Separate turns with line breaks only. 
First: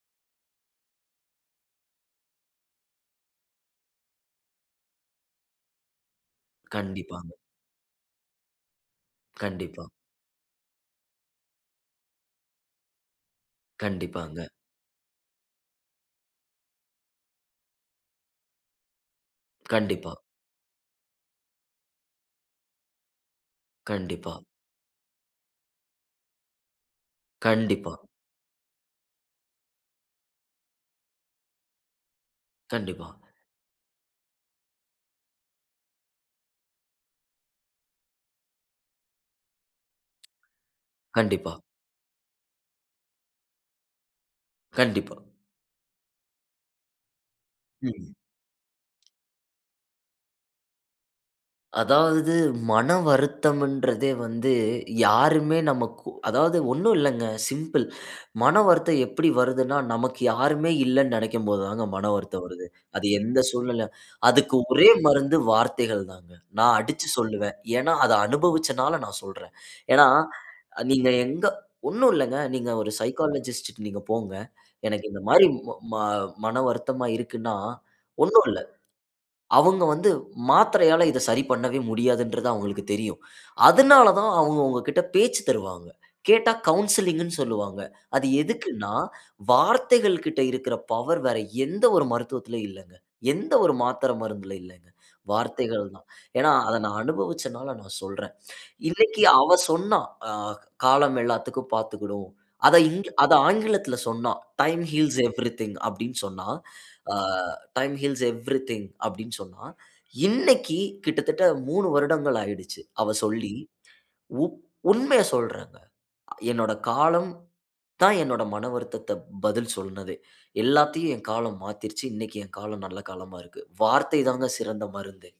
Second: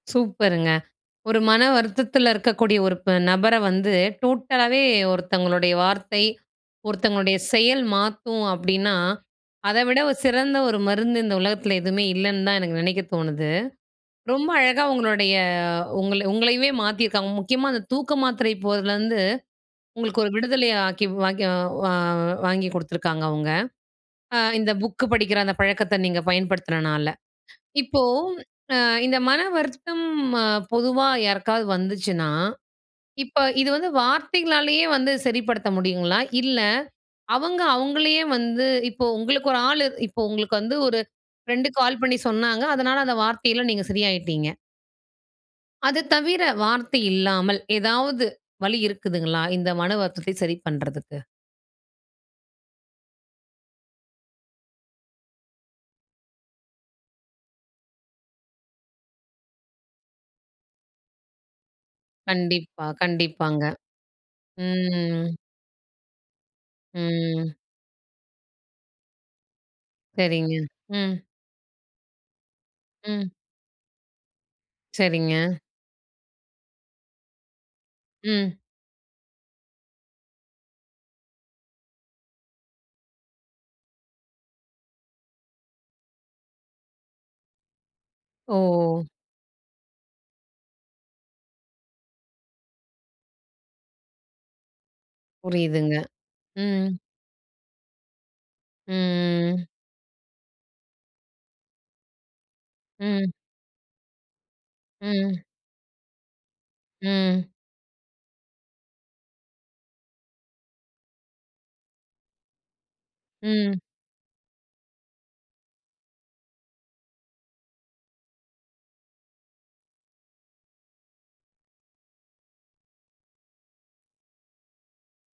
சூப்பருங்க! ஒரு மன வருத்தத்தில இருக்கக்கூடிய ஒரு ப நபர வந்து டோட்டலாவே ஒருத்தவங்களுடைய வார்த்தை,
கண்டிப்பாங்க.
ஒருத்தவங்களுடைய செயல் மாத்தும் அப்படின்னா, அத
கண்டிப்பா.
விட ஒரு, சிறந்த ஒரு மருந்து இந்த உலகத்தில எதுவுமே இல்லன்னு தான் எனக்கு நெனைக்க தோணுது.
கண்டிப்பாங்க.
ரொம்ப அழகா உங்களுடைய உங்க உங்களயவே மாத்தியிருக்காங்க. முக்கியமா அந்த தூக்க மாத்திரை போடறதுலருந்து,
கண்டிப்பா.
உங்களுக்கு ஒரு விடுதலைய ஆக்கி, வாக்கி வா வாங்கி குடுத்துருக்காங்க அவுங்க! அ
கண்டிப்பா.
இந்த புக்கு படிக்கிற அந்த பழக்கத்த நீங்க பயன்படுத்துனனால!
கண்டிப்பா.
இப்போ, அ இந்த "மன வருத்தம்" அ பொதுவா யாருக்காவது வந்துச்சுன்னா?
கண்டிப்பாங்க.
இப்ப இது வந்து வார்த்தைகளாலயே வந்து சரிப்படுத்த முடியுங்களா? இல்ல, அவங்க, அவுங்களையே வந்து இப்போ உங்களுக்கு ஒரு ஆளு இப்போ, உங்களுக்கு வந்து ஒரு
கண்டிப்பா.
ஃப்ரெண்டு கால் பண்ணி சொன்னாங்க. அதனால அந்த வார்த்தைல நீங்க சரியாயிட்டீங்க!
கண்டிப்பா.
அத தவிர, வார்த்தை இல்லாமல்.
ம்.
ஏதாவது, வழி இருக்குதுங்களா? இந்த மனவருத்தத்தை சரி பண்றதுக்கு?
அதாவது, மனவருத்தம்ன்றதே வந்து, யாருமே நமக்கு அதாவது ஒண்ணும் இல்லங்க, சிம்பிள். மன வருத்தம் எப்படி வருதுன்னா, நமக்கு யாருமே இல்லன்னு நினைக்கும் போது தாங்க மன வருத்தம் வருது.
கண்டிப்பா,
அது எந்த
கண்டிப்பாங்க.
சூழ்நிலை அதுக்கு ஒரே
ம்.
மருந்து, வார்த்தைகள் தாங்க. நான் அடிச்சு
ம்.
சொல்லுவேன். ஏன்னா, அத அனுபவிச்சனால நான் சொல்றேன். ஏன்னா,
சரிங்க,
நீங்க
ம்.
எங்க ஒண்ணும் இல்லங்க, நீங்க ஒரு
ம்.
சைக்காலஜிஸ்ட்ட நீங்க போங்க. எனக்கு இந்த
சரிங்க.
மாரி, ம ம மன வருத்தமா இருக்குன்னா, ஒன்னும்
ம்.
இல்ல. அவுங்க வந்து மாத்திரையால இதை சரி பண்ணவே முடியாதுன்றது அவுங்களுக்கு தெரியும். அதுனால தான் அவுங்க உங்க கிட்ட பேச்சு தருவாங்க. கேட்டா கவுன்சிலிங்ன்னு சொல்வாங்க. அது எதுக்குன்னா,
ஓ!
வார்த்தைகள் கிட்ட இருக்குற பவர் வேற எந்த ஒரு மருத்துவத்திலயும் இல்லங்க. எந்த ஒரு மாத்திர, மருந்தில இல்லங்க. வார்த்தைகள்
புரியுதுங்க!
தான். ஏன்னா, அத
ம்.
நான் அனுபவிச்சனால நான் சொல்றேன். இன்னைக்கு அவ
ம்.
சொன்னா! அ காலம் எல்லாத்திக்கும் பாத்துக்கிடும். அத இங்க
ம்.
அத ஆங்கிலத்தில சொன்னா "டைம் ஹீல்ஸ்
ம்.
எவ்ரிதிங்" அப்படின்னு சொன்னா. அ.
ம்.
"டைம் ஹீல்ஸ் எவ்ரிதிங்" அப்டின்னு சொன்னா, இன்னைக்கு கிட்டத்தட்ட 3 வருடங்கள் ஆயிடுச்சு. அவ சொல்லி.
ம்.
உ உண்மயை சொல்றேங்க. என்னோட காலம், தான் என்னோட மனவருத்தத்த பதில் சொன்னதே. எல்லாத்தையும் என் காலம் மாத்திருச்சு. இன்னைக்கு என் காலம் நல்ல காலமா இருக்கு. வார்த்தை தாங்க சிறந்த மருந்தே!